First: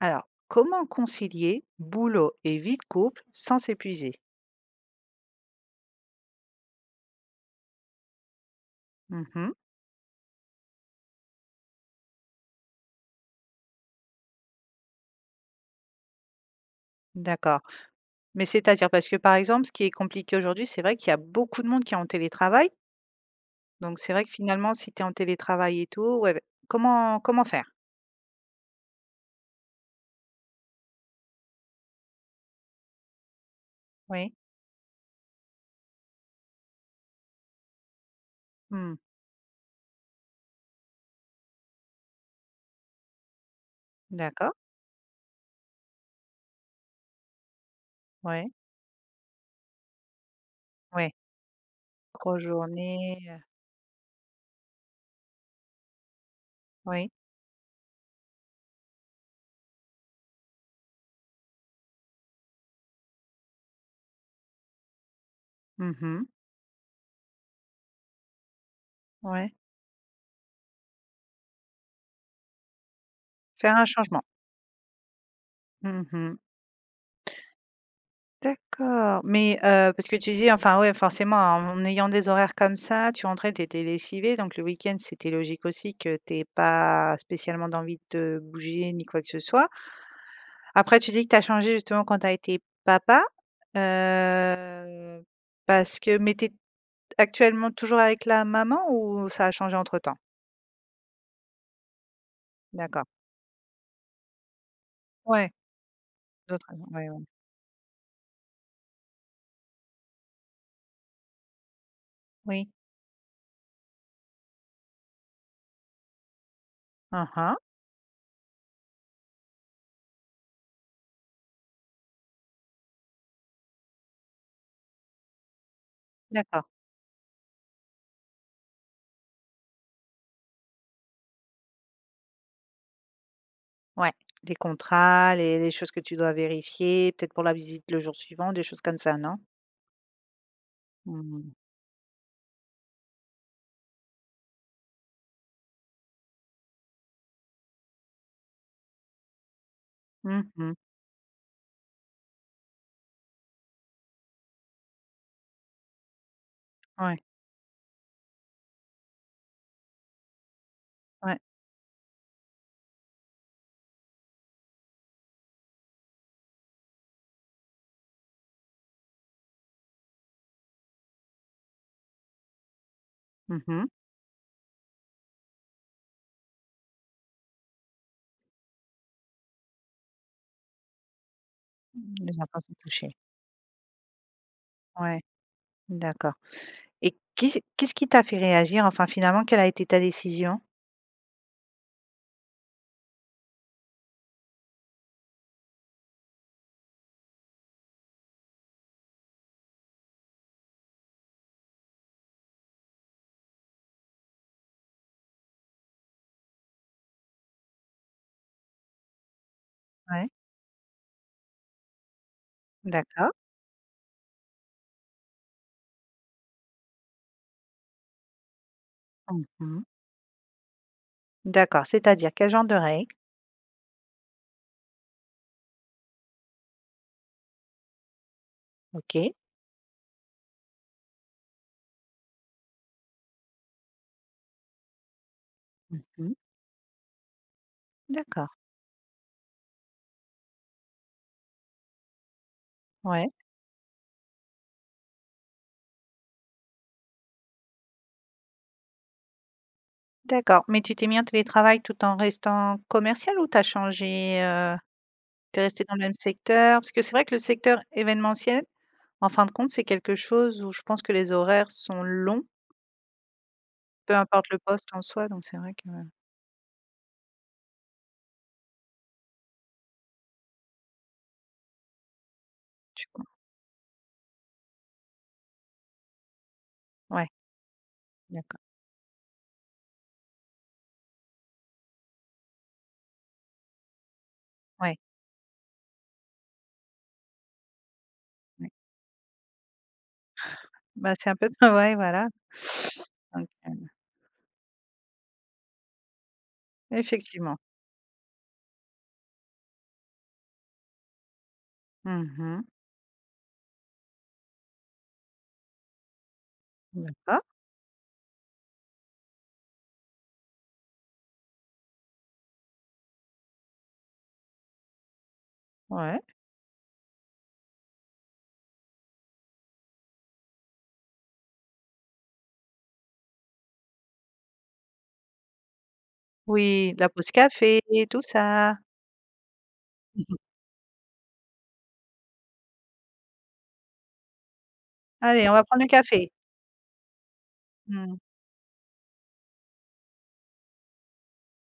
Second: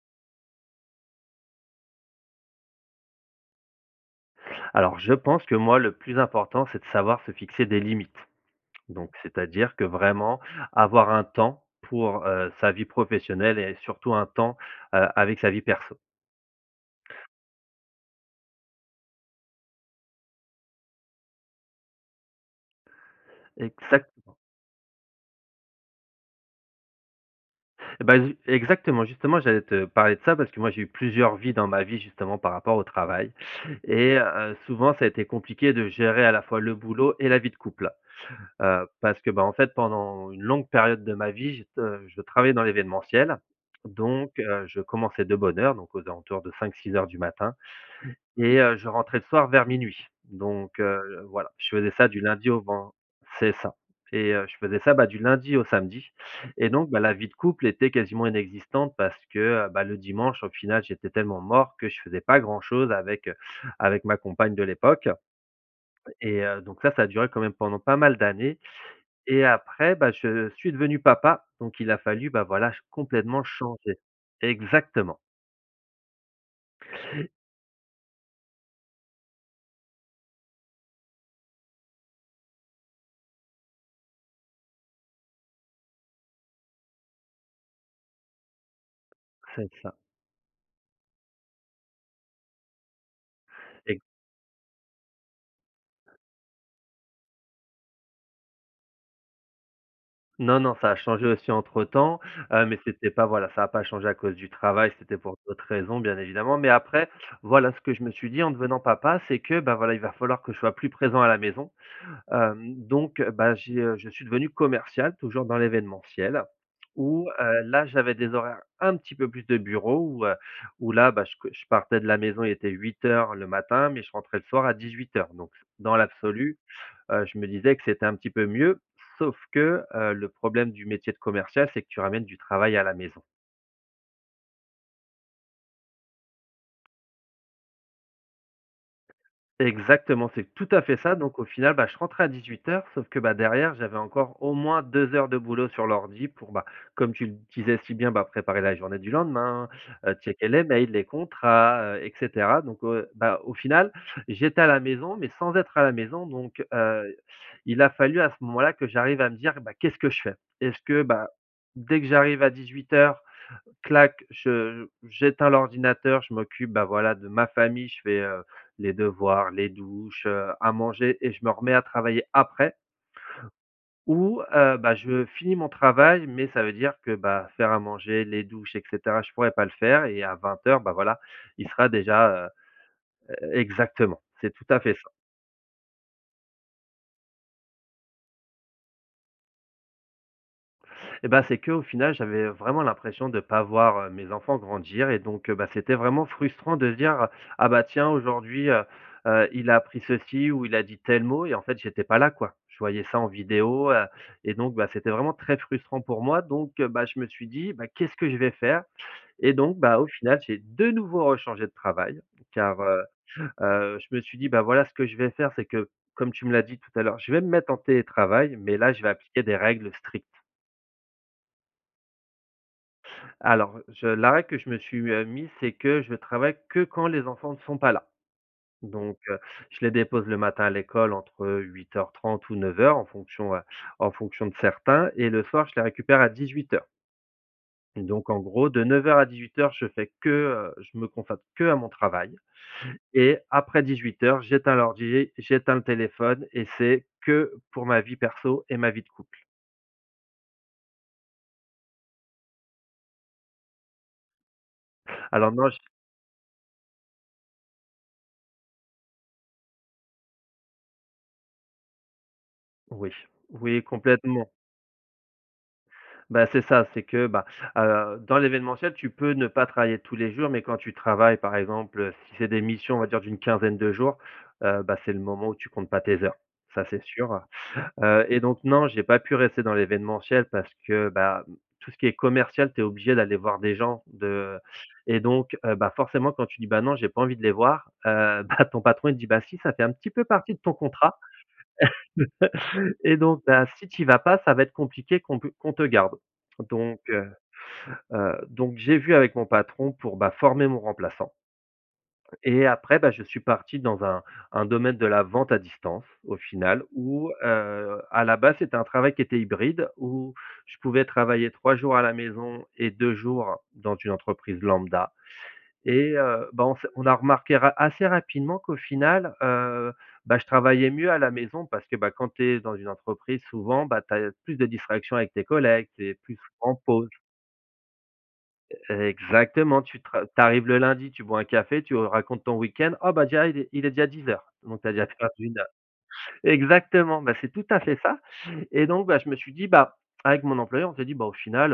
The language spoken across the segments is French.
Alors, comment concilier boulot et vie de couple sans s'épuiser? Alors, je pense que, moi, le plus important, c'est de savoir se fixer des limites. Donc, Mmh mh. c'est-à-dire que, vraiment, avoir un temps pour, heu, sa vie professionnelle et surtout un temps, heu, avec sa vie perso. D'accord, mais, c'est-à-dire? Parce que, par exemple, ce qui est compliqué, aujourd'hui, c'est vrai qu'il y a beaucoup de monde qui est en télétravail donc Exact c'est vrai que finalement, si tu es en télétravail et tout, ouais, ouais, comment comment faire? Eh bah, ju exactement, justement, j'allais te parler de ça, parce que, moi, j'ai eu plusieurs vies, dans ma vie, justement, par rapport au travail. Et, Oui. heu, souvent, ça a été compliqué de gérer à la fois le boulot et la vie de couple. Heu, Mmh. parce que, bah, en fait, pendant une longue période de ma vie, j'ai t heu, je travaillais dans l'événementiel, donc, D'accord. heu, je commençais de bonne heure, donc aux alentours de 5:00-6:00 du matin Ouais. et heu, je rentrais le soir vers 00:00. Donc, Ouais. heu, voilà, je faisais ça du Grosse lundi au ven journée, heu. c'est ça, et, heu, je faisais ça, bah, du lundi au samedi et donc, bah, Oui. la vie de couple était quasiment inexistante parce que, bah, le dimanche, au final, j'étais tellement mort que je faisais pas grand-chose avec, heu, avec ma compagne de l'époque. Mmh mh. Et, heu, donc ça, ça a duré quand même pendant pas mal d'années. Et Ouais. après, bah, je suis devenu papa, donc il a fallu, bah, voilà, ch complètement Faire un changer. changement. Exactement. Mmh mh. D'accord, mais, heu, parce que tu disais, enfin, ouais, forcément, en ayant des horaires comme ça, tu rentrais, tu étais lessivé, donc le week-end, c'était logique aussi que tu aies pas spécialement d'envie de te bouger, ni quoi que ce soit. C'est ça. Après, tu dis que tu as changé, justement, quand tu as été papa, Ex heu, parce que, mais tu es actuellement toujours avec la maman ou ça a changé entre temps? Non, non, ça a changé aussi, entre-temps, heu, mais, D'accord. c'était pas, voilà, ça a pas changé à cause du travail. C'était pour Ouais, d'autres raisons, bien évidemment, d'autres mais raisons. après, Ouais ouais. voilà, ce que je me suis dit, en devenant papa, c'est que, bah, voilà, il va falloir que je sois plus présent à la maison. Oui. Hem, donc, bah, j'ai heu, je suis devenu commercial toujours dans l'événementiel où, Aha. heu, là, j'avais des horaires, un petit peu plus de bureau où, heu, où là, bah, je co je partais de la maison, il était 8:00 le matin, mais je rentrais le soir à 18:00. Donc, dans l'absolu, D'accord. heu, je me disais que c'était un petit peu mieux sauf que, heu, le problème du métier de commercial, c'est que tu ramènes du travail à la maison. Ouais les contrats, les les choses que tu dois vérifier peut-être pour la visite le jour suivant des choses comme ça non? Exactement, c'est tout à fait ça. Donc au Mmh. final, bah je rentrais à 18:00 sauf que bah derrière j'avais encore au moins 2 heures de boulot sur l'ordi pour bah comme tu l disais si bien, bah préparer la journée du lendemain, heu, Mmh checker les mh. mails, les contrats, heu et cetera donc heu, bah au final j'étais à la maison mais sans être à la maison donc heu, Ouais. il a fallu à ce moment-là que j'arrive à me dire: «Bah qu'est-ce que je fais?» Est-ce que bah, Ouais. dès que j'arrive à 18:00, clac, je j'éteins l'ordinateur, je m'occupe, bah voilà, de ma famille, je fais, heu, les devoirs, les douches, heu, à manger et je me remets à travailler après Mmh mh. ou, heu, bah, je finis mon travail, mais ça veut dire que bah faire à manger, les douches et cetera, je pourrais pas le faire et à 20:00, bah voilà, il sera Mmh, déjà, les heu» enfants sont touchés. heu exactement, c'est tout à fait ça. Ouais, d'accord et qu'est-ce qu'est-ce qui t'a fait réagir? Enfin finalement, quelle a été ta décision? Et bah c'est qu'au final, j'avais, heu, vraiment l'impression de pas voir, heu, mes enfants grandir et donc heu, bah, c'était vraiment frustrant de se dire: «Ah bah tiens aujourd'hui, heu, heu il a appris ceci ou il a dit tel mot et en fait, j'étais pas là quoi». Je voyais ça en vidéo, heu et donc, bah c'était vraiment très frustrant pour moi, donc heu, bah, je me suis dit: «Bah qu'est-ce que je vais faire?» et donc, bah au Ouais. final, j'ai de nouveau rechangé de travail, car, heu, D'accord. heu je me suis dit: «Bah voilà ce que je vais faire c'est que- comme tu me l'as dit tout à l'heure- je vais me mettre en télétravail, mais là je vais appliquer des OK. règles strictes». D'accord, c'est-à-dire, quel genre de règles? Alors, je la règle que je me suis, heu, mise, c'est que je travaille que quand les enfants ne sont pas là. Donc, OK. heu, je les dépose le matin à l'école entre 8:30 ou 9:00, en fonction, heu, en fonction de certains. Et le soir, je les Mmh récupère à mh. 18:00. Donc en D'accord. gros, de 9:00 à 18:00, je fais que, heu, je me consacre qu'à mon travail Ouais. et après 18:00, j'éteins l'ordi, j'éteins le téléphone et c'est que pour ma vie perso et ma vie de couple. D'accord, mais tu t'es mis en télétravail tout en restant commercial ou tu as changé, heu? Alors Tu es moi, je resté dans le même secteur? Parce que c'est vrai que le secteur événementiel, en fin de compte, c'est quelque chose où je pense que les horaires sont longs Oui, oui, peu complètement. importe le poste en soi, donc, c'est vrai que Bah, c'est ça, c'est que, ben, heu, dans l'événementiel, tu peux ne pas travailler tous les jours, mais quand tu travailles, par exemple, heu, si c'est des missions, on Tu va dire, [unintelligible] d'une quinzaine de jours, heu, bah, c'est le moment où tu comptes pas tes heures, ça c'est Ouais. sûr. Heu, et D'accord. donc, non, j'ai pas pu rester dans l'événementiel parce que, bah, tout ce qui est commercial, tu es obligé d'aller voir des gens de Ouais. et donc, heu, bah, forcément quand tu dis: «Bah, non, j'ai pas envie de les voir», heu, bah, Ouais. ton patron il te dit: «Bah, si, ça fait un petit peu partie de ton Bah, contrat, c'est un peu de travail, voilà. et donc, Donc, bah, si heu tu y vas pas, ça va être compliqué qu'on pe qu'on te garde». Donc, heu Effectivement. heu, donc, j'ai vu avec mon patron pour, bah, former mon remplaçant. Mmh mh. Et après, bah, je suis parti dans un un domaine de la vente à distance, au final, où, D'accord. heu, à la base, c'était un travail qui était hybride où je pouvais travailler 3 jours à la maison et 2 jours dans une entreprise lambda. Et, Ouais. heu, bah, on s'est on a remarqué ra assez rapidement qu'au final, heu, bah, je travaillais mieux à la maison, parce que, bah, quand tu es dans une entreprise, souvent, bah, tu as l plus de distractions avec tes collègues, tu es plus souvent en Oui, la pause. pause café et tout ça. Exactement, tu Mmh tra tu mh. arrives le lundi, tu bois un café, tu racontes ton week-end, oh bah, déjà, il est il est déjà 10:00 donc tu as déjà perdu «Allez on 1 va heure. prendre le café.» Exactement, bah, c'est tout à fait Mmh. ça. Et donc, bah, je me suis dit, bah, avec mon employeur, on s'est dit: «Bah, au final,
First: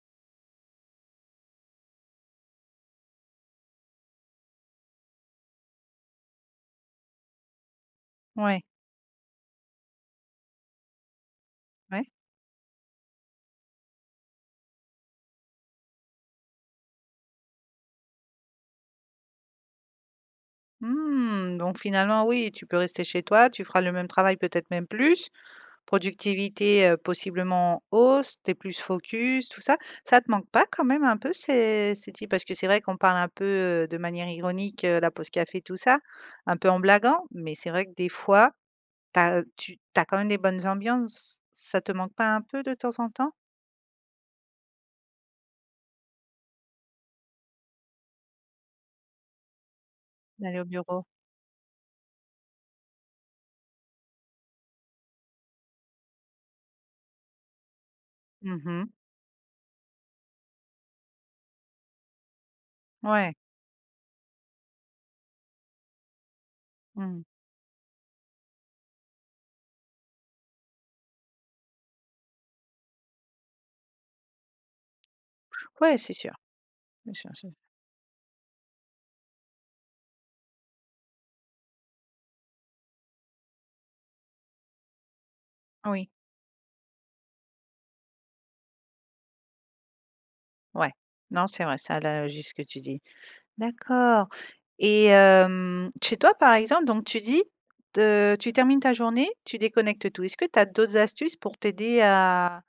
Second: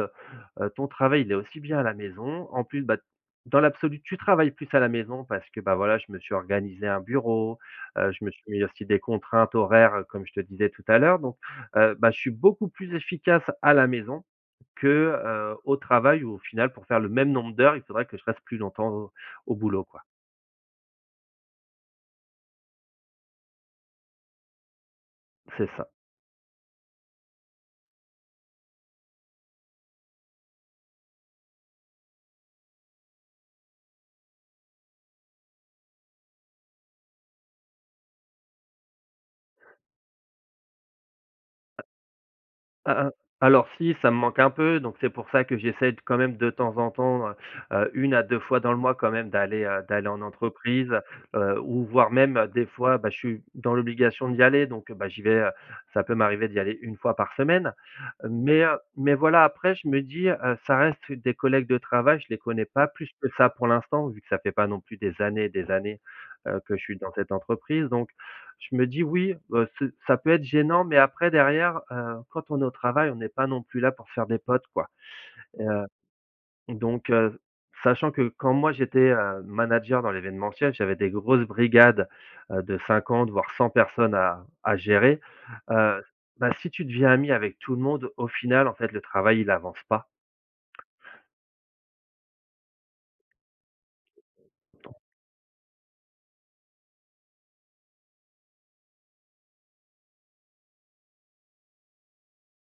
heu heu, ton travail, il est aussi bien à la maison. En plus, bah, dans l'absolu, tu travailles plus à la maison», parce que, bah, voilà, je me suis organisé un bureau. Heu, je me suis Ouais. mis aussi des contraintes horaires, comme je te disais tout à l'heure. Donc, heu, Ouais. bah, je suis beaucoup plus efficace à la maison que, heu, au travail où, au final, pour faire le même nombre d'heures, il faudrait que je passe plus longtemps au au boulot quoi. Mmh, donc, finalement, oui, tu peux rester chez toi. Tu feras le même travail, peut-être même plus, C'est ça. productivité, heu, possiblement en hausse. Tu es plus focus, tout ça. Ça te manque pas, quand même un peu, ces ces types? Parce que, c'est vrai, qu'on parle un peu, heu, de manière ironique, heu, à la pause café tout ça, un peu en blaguant. Mais, c'est vrai que, des fois, tu as tu tu as quand même des bonnes ambiances. Ça A te manque pas un peu de temps a a en temps? alors, si, ça me manque un peu. Donc, c'est pour ça que j'essaie d quand même, de temps en temps, heu, heu, 1 à 2 fois dans le mois quand même d'aller, heu, d'aller en D'aller au entreprise, heu, bureau. heu, ou voire même des fois, bah, je suis dans l'obligation d'y aller. Donc, bah, j'y vais, heu, ça peut m'arriver d'y aller 1 fois par semaine. Mmh Mais, heu, mh. mais, voilà, après, je me dis, heu, ça reste des collègues de travail. Je les connais pas plus que Ouais. ça, pour l'instant, vu que ça fait pas non plus des années et des années, heu, que je suis dans Mmh. cette entreprise. Donc, je me dis: «Oui, bah, c'est ça peut être gênant». Mais, après, derrière, heu, quand on est au travail, on n'est pas non plus là pour faire des potes, quoi et heu, Ouais, c'est sûr, donc, ouais c'est heu, sûr. sachant que, quand moi j'étais, heu, manager dans l'événementiel, j'avais des grosses brigades, heu, de 50 voire 100 personnes à à gérer, heu, Oui. bah, si tu deviens ami avec tout le monde, au final, en fait, le travail, il avance pas. Ouais, non, c'est vrai. Ça a l'air juste ce que tu dis. D'accord et hem, chez toi, par exemple, donc tu dis te tu termines ta journée, tu déconnectes tout. Est-ce que tu as d'autres astuces pour t'aider à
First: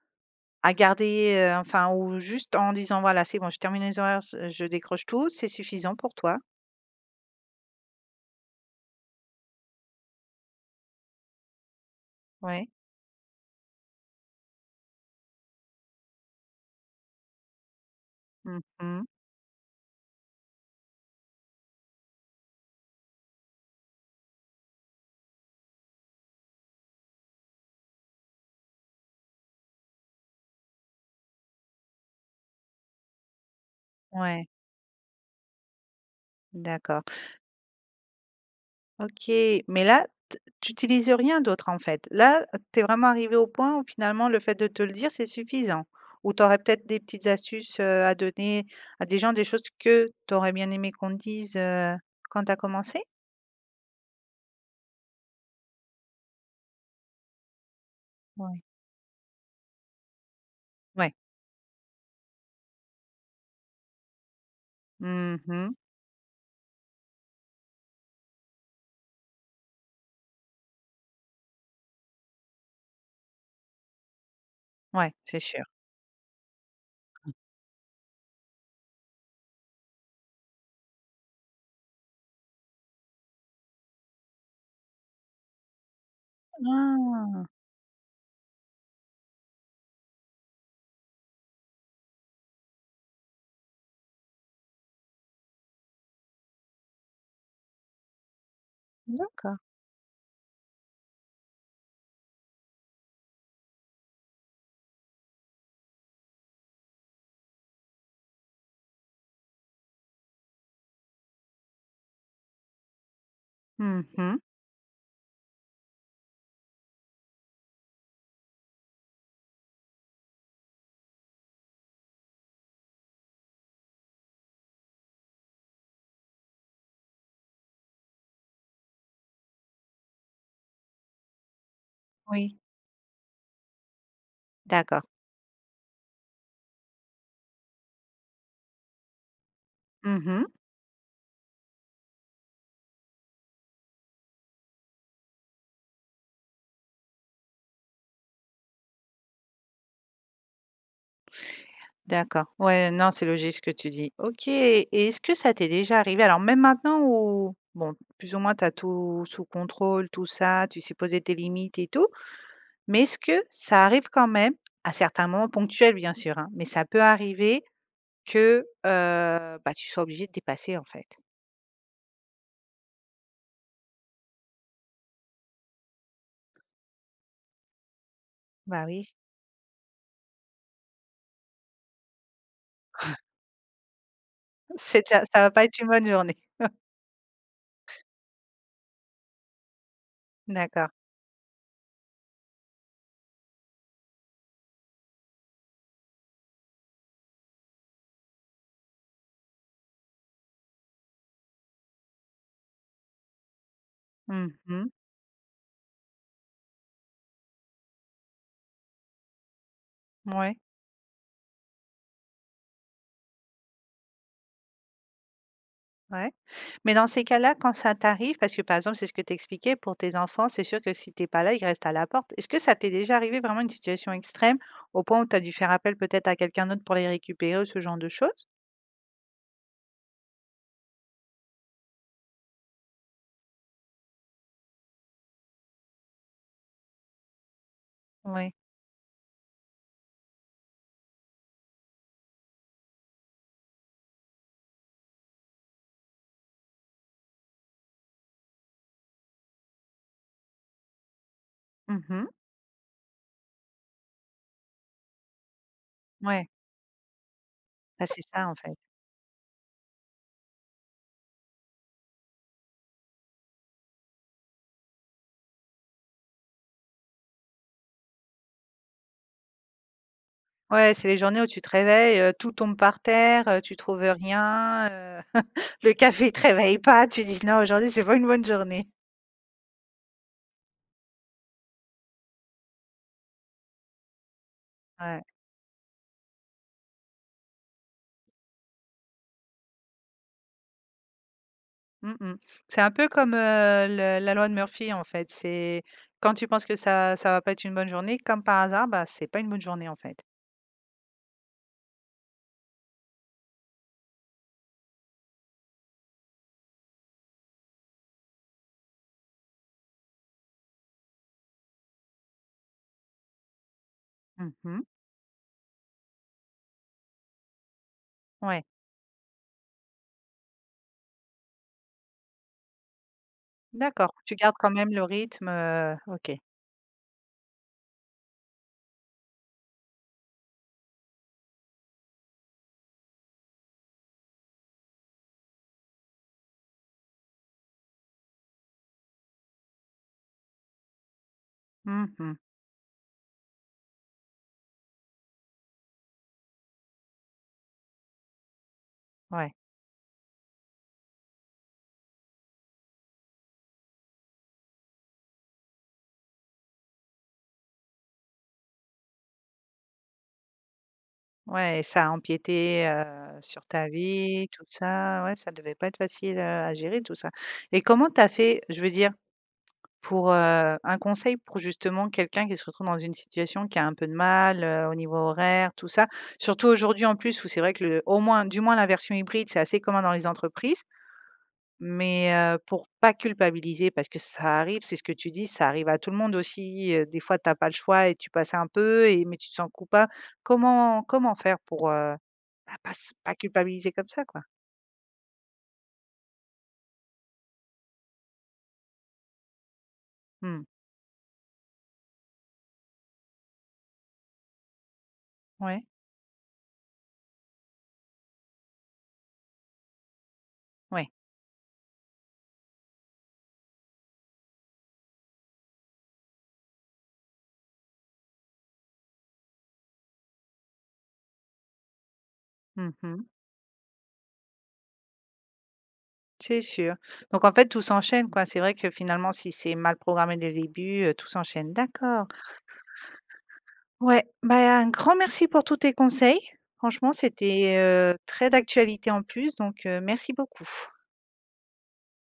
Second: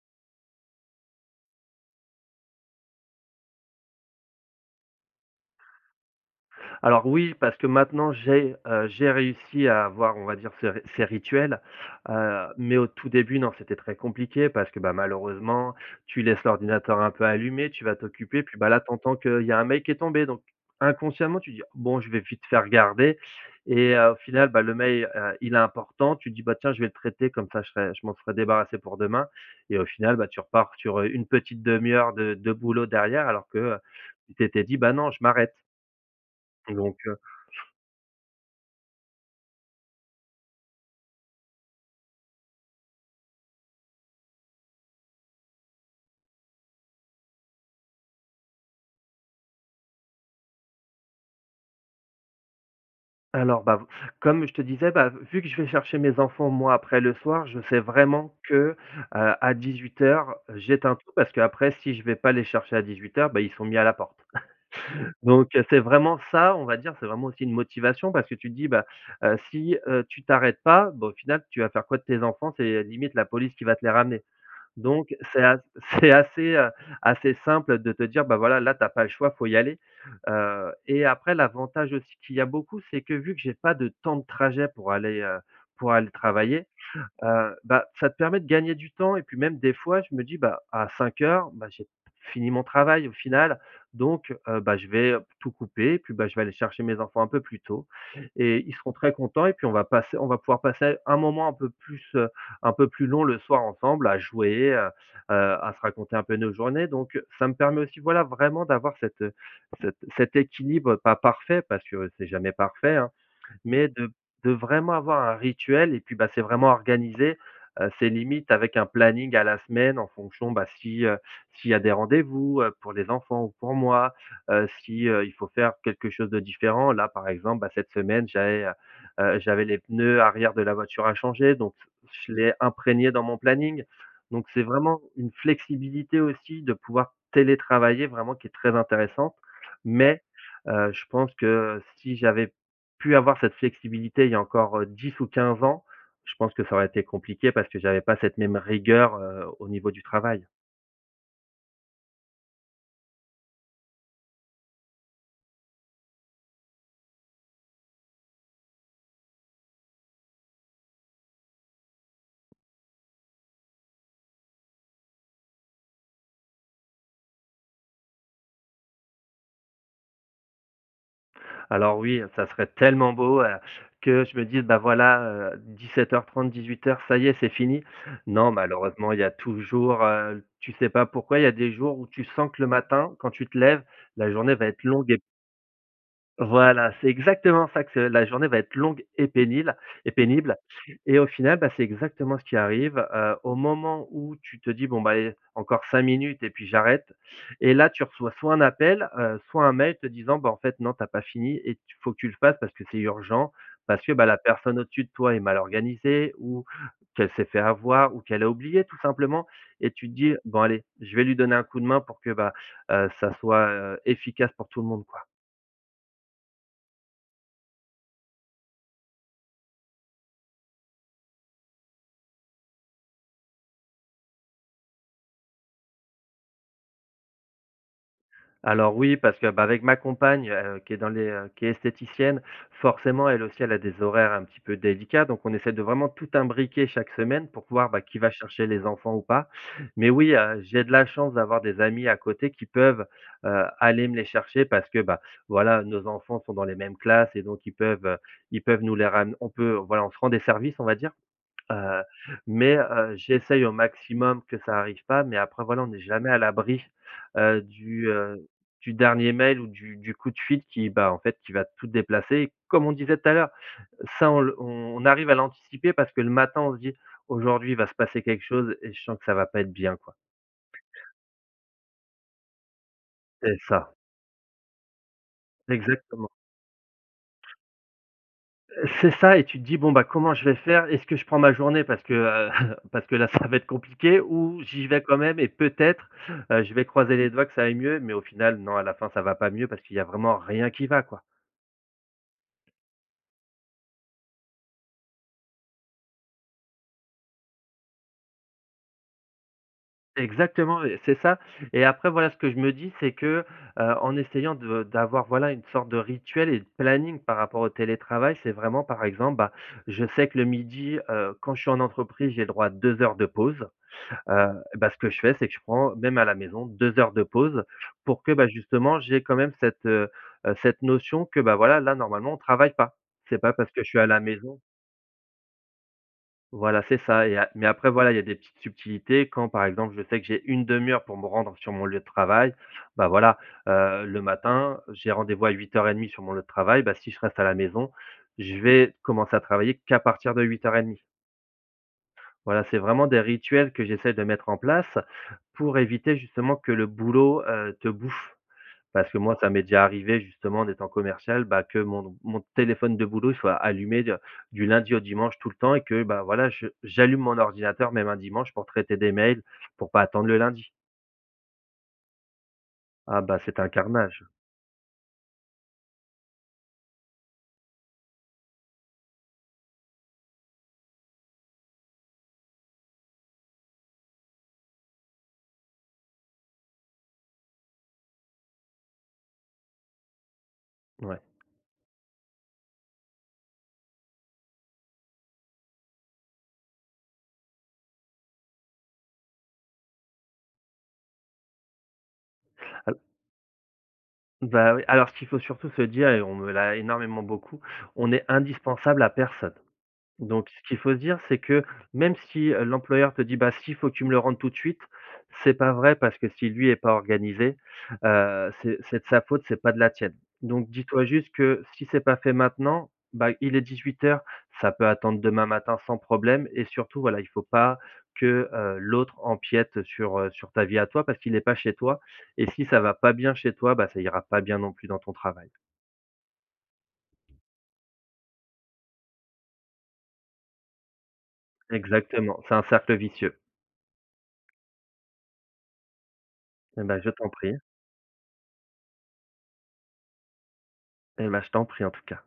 à garder, heu, enfin, ou, juste, en disant: «Voilà, c'est bon. Je termine les horaires s je décroche tout». C'est suffisant pour toi? Alors oui, parce que maintenant j'ai, heu, j'ai réussi à avoir, on va dire, ce ces rituels, heu, Ouais. mais, au tout début, non. C'était très compliqué parce que, bah, malheureusement, tu laisses l'ordinateur un peu allumé, tu vas t'occuper. Puis, Mmh bah, là, tu mh. entends qu'il y a un mail qui est tombé, donc inconsciemment tu te dis: «Bon, je vais vite fait regarder» et heu, au final, bah, le mail, heu, il est important, tu te dis: «Bah, tiens, je vais le traiter, comme ça, je serai je m'en serai débarrassé pour demain» et au final, bah, tu repars sur, heu, une petite demi-heure de de boulot derrière alors que, heu, tu Ouais. t'étais dit: «Bah, non, je m'arrête». Donc, D'accord. heu OK. Mais, là, t tu utilises rien d'autre, en fait? Là, tu es vraiment arrivé au point, où, finalement, le fait de te le dire, c'est suffisant? Ou tu aurais peut-être des petites astuces, heu, à donner à des gens? Des choses que tu aurais bien aimé qu'on te dise, heu, quand tu as commencé? Alors, bah, v comme je te disais, bah, vu que je vais chercher mes enfants, moi, après le soir, je sais vraiment que, Ouais. heu, à 18:00, j'éteins tout. Ouais. Parce qu'après, si je vais pas les chercher à 18:00, bah, ils sont mis à la porte. Mmh Donc, heu, mh. c'est vraiment ça, on va dire. C'est vraiment aussi une motivation parce que tu te dis: «Bah, heu, si, heu, tu t'arrêtes pas, bah, au final, tu vas faire quoi de tes enfants? C'est limite, la police qui va te les ramener.» Ouais. Donc, C'est c'est a sûr. c'est assez, heu, assez simple de te dire: «Bah, voilà, là, tu as pas le choix, faut y aller» heu et après, l'avantage aussi qu'il y a beaucoup, c'est que, vu que j'ai pas de temps de trajet pour aller, heu, pour aller travailler, Hein! heu, bah, ça te permet de gagner du temps et puis, même, des fois, je me dis: «Bah à 17:00 bah, j'ai fini mon travail, au final. Donc, heu, bah, je vais tout couper. Puis, bah, je vais aller chercher mes enfants un peu plus tôt et ils seront très contents et D'accord. puis on va pass on va pouvoir passer un moment un peu plus, heu, un peu plus long le soir ensemble à jouer, heu, heu, à se raconter un peu nos journées». Donc, heu, ça me permet aussi, voilà, vraiment d'avoir cet, heu, cet cet équilibre, pas parfait, parce que c'est jamais parfait, hein. Mais, Mmh de mh. de vraiment avoir un rituel et puis, bah, c'est vraiment organiser, heu, c'est limite avec un planning à la semaine en fonction, bah, si, heu, s'il y a des rendez-vous, heu, pour les enfants ou pour moi, heu. Si, heu, il faut faire quelque chose de différent. Là, par exemple, bah, cette semaine, j'avais, heu, heu, j'avais les pneus arrière de la voiture à changer. Donc, je l'ai Oui. imprégné dans mon planning. Donc, c'est vraiment D'accord. une flexibilité aussi de pouvoir télétravailler vraiment qui est très intéressante. Mais, Mmh mh. heu, je pense que, heu, si j'avais pu avoir cette flexibilité il y a encore, heu, 10 ou 15 ans, je pense que ça aurait été compliqué, parce que j'avais pas cette même rigueur, heu, au niveau du travail. D'accord. Ouais, non, c'est logique ce que tu dis. OK, et est-ce que ça t'est déjà arrivé, alors même maintenant ou, bon, plus ou moins tu as tout sous-contrôle, tout ça, tu sais, poser tes limites et tout, mais est-ce que ça arrive quand même, à certains moments ponctuels bien sûr, hein, mais ça peut arriver que, heu, ben, tu sois obligé dépasser en fait? Alors oui, heu, ça serait tellement beau, heu, que je me dise: «Ben voilà, heu, 17:30-18:00, ça y est, c'est fini. Non Bah, oui. malheureusement, il y a toujours, heu tu sais pas pourquoi il y a des jours où tu sens que le matin, quand tu te lèves, la journée va être C'est longue et déjà ça va pas être une bonne journée. Voilà. C'est exactement ça, que c'est la journée va être longue et pénible et pénible, D'accord. et au final, ben, c'est exactement ce qui arrive. Heu, au moment où tu te dis: «Bon, ben, eh, encore 5 minutes et puis j'arrête» et là tu reçois soit un appel, heu, soit un mail te disant: «Bah, en fait non, tu as pas fini et tu il faut que tu le fasses parce que c'est urgent». Parce que, bah, la Mmh personne mh. au-dessus de toi est mal organisée ou qu'elle s'est fait avoir ou qu'elle a oublié tout simplement et tu te dis: Mouais. «Bon allez, je vais lui donner un coup de main pour que ben, heu, ça soit, heu, efficace pour tout le monde quoi». Ouais, mais dans ces cas-là, quand ça t'arrive parce que par exemple, c'est ce que tu expliquais pour tes enfants, c'est sûr que si tu es pas là, ils restent à la porte. Est-ce que ça t'est déjà arrivé, vraiment une situation extrême, au point où tu as dû faire appel peut-être à quelqu'un d'autre pour les récupérer ou ce genre de choses? Alors oui, parce que, bah, avec ma compagne, heu, qui est dans les, heu, qui est esthéticienne, forcément elle aussi elle a des horaires un petit peu délicat, donc on essaie de vraiment tout imbriquer chaque semaine pour pouvoir, ben, qui va Oui. chercher les enfants ou pas, mais oui, heu, j'ai de la chance d'avoir des amis à côté qui peuvent, heu, aller me les chercher. Parce que, bah, voilà, nos enfants sont dans les mêmes classes et donc ils peuvent, heu, ils peuvent nous les ram on peut voilà, on se rend des services, on va dire. Heu, Mmh mh. mais heu, j'essaye au maximum que ça arrive pas, mais après, voilà, on est jamais à Mouais. l'abri, heu, Bah, du, c'est heu, ça en fait. du dernier mail ou du du coup de fil, qui, bah, en fait qui va tout déplacer. Comme on disait tout à l'heure, ça on le on arrive à l'anticiper parce que le matin, on se dit: «Aujourd'hui, il va se passer quelque chose et je sens que ça va pas être bien, quoi». Ouais c'est les journées où tu te réveilles, heu, tout tombe par terre, C'est heu, tu ça. trouves rien, heu. Le Exactement. café te réveille pas, tu dis: «Non aujourd'hui c'est pas une bonne journée». C'est ça et tu te dis: «Bon comment je vais faire? Est-ce que je prends ma journée parce que, heu, parce que là ça va être compliqué, ou si je vais quand Ouais. même et peut-être, heu, je vais croiser les doigts que ça aille mieux», mais au final non, à la fin ça va pas mieux parce qu'il y a vraiment rien qui va quoi. Mmh mh. C'est un peu comme, heu, le la loi de Murphy, en fait. C'est quand tu penses que ça ça va pas être une bonne journée, comme par hasard, bah, c’est pas une bonne journée, en fait. Exactement, et c'est ça. Et après, voilà, ce que je me dis, c'est que: «heu, en essayant de d'avoir, voilà, une sorte de rituel et de planning par rapport au télétravail, c'est vraiment, par exemple, bah, je sais que le 12:00, heu, quand je suis en entreprise, j'ai le droit à 2 heures de pause, heu. Mmh mh. Bah, ce que je fais, c'est que je prends même à la maison 2 heures de pause pour que, bah, Ouais. justement, j'aie quand même cette, heu heu, cette notion que, bah, voilà, là normalement, on travaille pas. C’est pas parce que je suis à D'accord. la Tu gardes maison» quand même le rythme, heu. OK. Voilà c'est ça, et ap mais après, voilà, il y a des petites subtilités. Quand, par exemple, je sais que j'ai une 1/2 heure pour me rendre sur mon lieu de travail, bah voilà. Heu, le matin, j'ai rendez-vous à 8h30 sur mon lieu de travail. Bah, si je reste à la maison, je vais commencer à travailler qu'à partir de 8h30. Mmh mh. Voilà, c'est vraiment des rituels que j'essaie de mettre en place pour éviter, justement, que le boulot, heu, te bouffe. Parce que moi, ça Ouais. m'est déjà arrivé, justement, en étant commercial, bah, que mon n mon téléphone de boulot soit allumé d du lundi au dimanche, tout le temps, et que, bah, voilà, j j'allume mon ordinateur même un dimanche pour traiter des mails, pour pas attendre le lundi. Ouais, et ça empiétait, Ah, bah, heu, c'était sur un ta carnage. vie, tout ça. Ouais, ça devait pas être facile, heu, à gérer tout ça, et comment tu as fait, je veux dire, pour, heu, un conseil pour justement quelqu'un qui se retrouve dans une situation qui a un peu de mal, heu, au niveau horaire, tout ça? Surtout, aujourd'hui, en plus où c'est vrai que le au moins du moins la version hybride, c'est assez commun dans les entreprises, Ouais. mais heu, pour pas culpabiliser parce que ça arrive, c'est ce que tu dis, ça arrive à tout le monde aussi, heu, des fois, tu as pas le choix et tu passais un peu et mais tu te sens coupa comment comment faire pour, heu, bah pas Al s pas culpabiliser comme ça, quoi? Bah oui, alors qu'il faut surtout se dire et on me l'a énormément beaucoup. On est indispensable à personne, donc ce Mmh. qu'il faut se dire, c'est que, même si, heu, l'employeur te dit: «Bah, si, il faut que tu me le rendes tout de suite». C'est pas Ouais. vrai parce que si, lui, est pas organisé, heu, c'est c'est de sa faute, c'est pas de la tienne, donc dis-toi Ouais. juste que si c'est pas fait maintenant, bah, il est 18:00, ça peut attendre demain matin sans problème, et surtout, voilà, il faut pas que, heu, l'autre empiète sur, heu, sur ta vie à toi parce qu'il est pas chez toi, et si ça Mmh va pas mh. bien chez toi, bah, ça ira pas bien, non plus, dans ton travail. C'est sûr, donc en fait, tout s'enchaîne, quoi. C'est vrai que, finalement, si c'est mal programmé dès le début, heu, tout s'enchaîne. D'accord. Exactement, c'est un cercle vicieux. Ouais. Bah et un grand merci pour tous tes conseils. Et ben, je Franchement, t'en prie. c'était, heu, très d'actualité, en plus, donc heu, merci beaucoup. Et ben, je t'en prie, en tout cas.